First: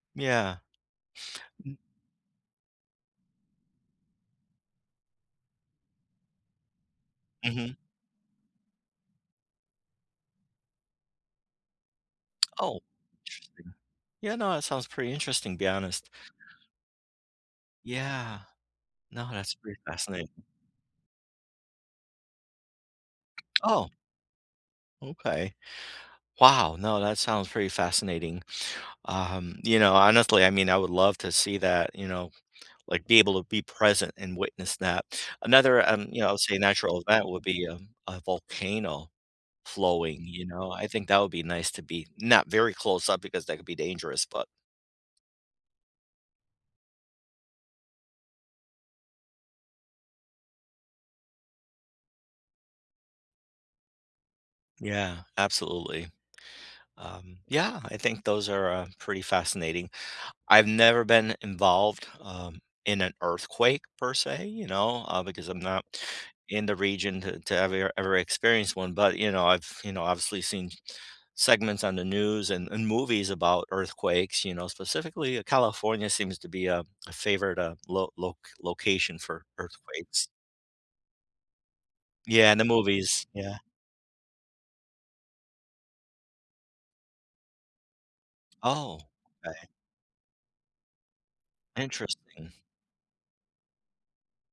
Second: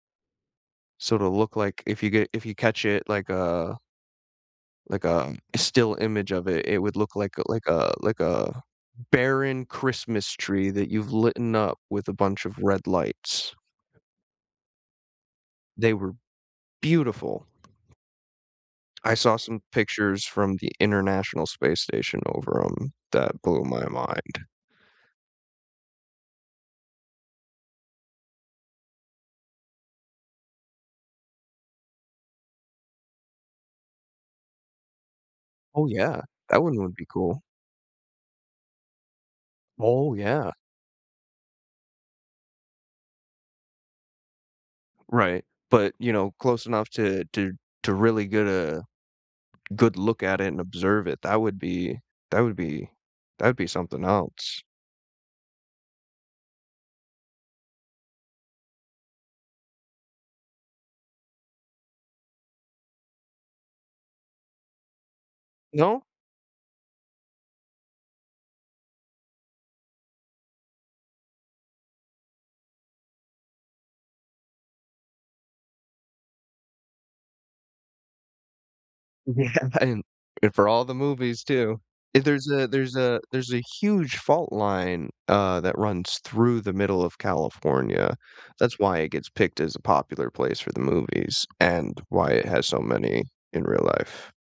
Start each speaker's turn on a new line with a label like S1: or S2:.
S1: Yeah.
S2: Sorta look
S1: N
S2: like, if you get if you catch it, like a like, um, still image of it, it would look like a like
S1: Mhm.
S2: a like a barren Christmas tree that you've litten up with a bunch of
S1: Oh,
S2: red lights.
S1: interesting. Yeah, no, that sounds pretty interesting be
S2: They
S1: honest.
S2: were beautiful.
S1: Yeah.
S2: I
S1: No,
S2: saw
S1: that's
S2: some
S1: pretty
S2: pictures
S1: fascinat
S2: from the International Space Station over 'em that blew my
S1: Oh.
S2: mind.
S1: Okay. Wow. No, that sounds pretty fascinating. Um, you know, honestly, I mean, I would love to see that, you know, like, be able to be present and witness that. Another,
S2: Oh,
S1: um, you
S2: yeah.
S1: know, I would say
S2: That one would
S1: natural
S2: be
S1: event
S2: cool.
S1: would be, um, a volcano
S2: Oh,
S1: flowing, you
S2: yeah.
S1: know, I think that would be nice to be not very close-up because that could be dangerous, but
S2: Right. But, you know, close enough to to to really get a good look at it and observe it. That would be that would be that'd be something else.
S1: Yeah, absolutely. Um, yeah. I think those are, uh, pretty fascinating. I've never been involved, um, in an earthquake per se, you know, uh, because I'm not
S2: No?
S1: in the region to to ever- ever experience one, but, you know, I've you know, obviously seen segments on the news and and movies about earthquakes, you know, specifically, uh, California seems to be a a favorite, uh, lo loc location for
S2: Yeah, and
S1: earthquakes.
S2: if for all the movies too. If there's
S1: Yeah, in the
S2: a there's a
S1: movies.
S2: there's
S1: Yeah.
S2: a huge fault line, uh, that runs through the middle of California, that's why
S1: Oh,
S2: it gets picked
S1: okay.
S2: as a popular place for the movies and why it
S1: Interesting.
S2: has so many in real life.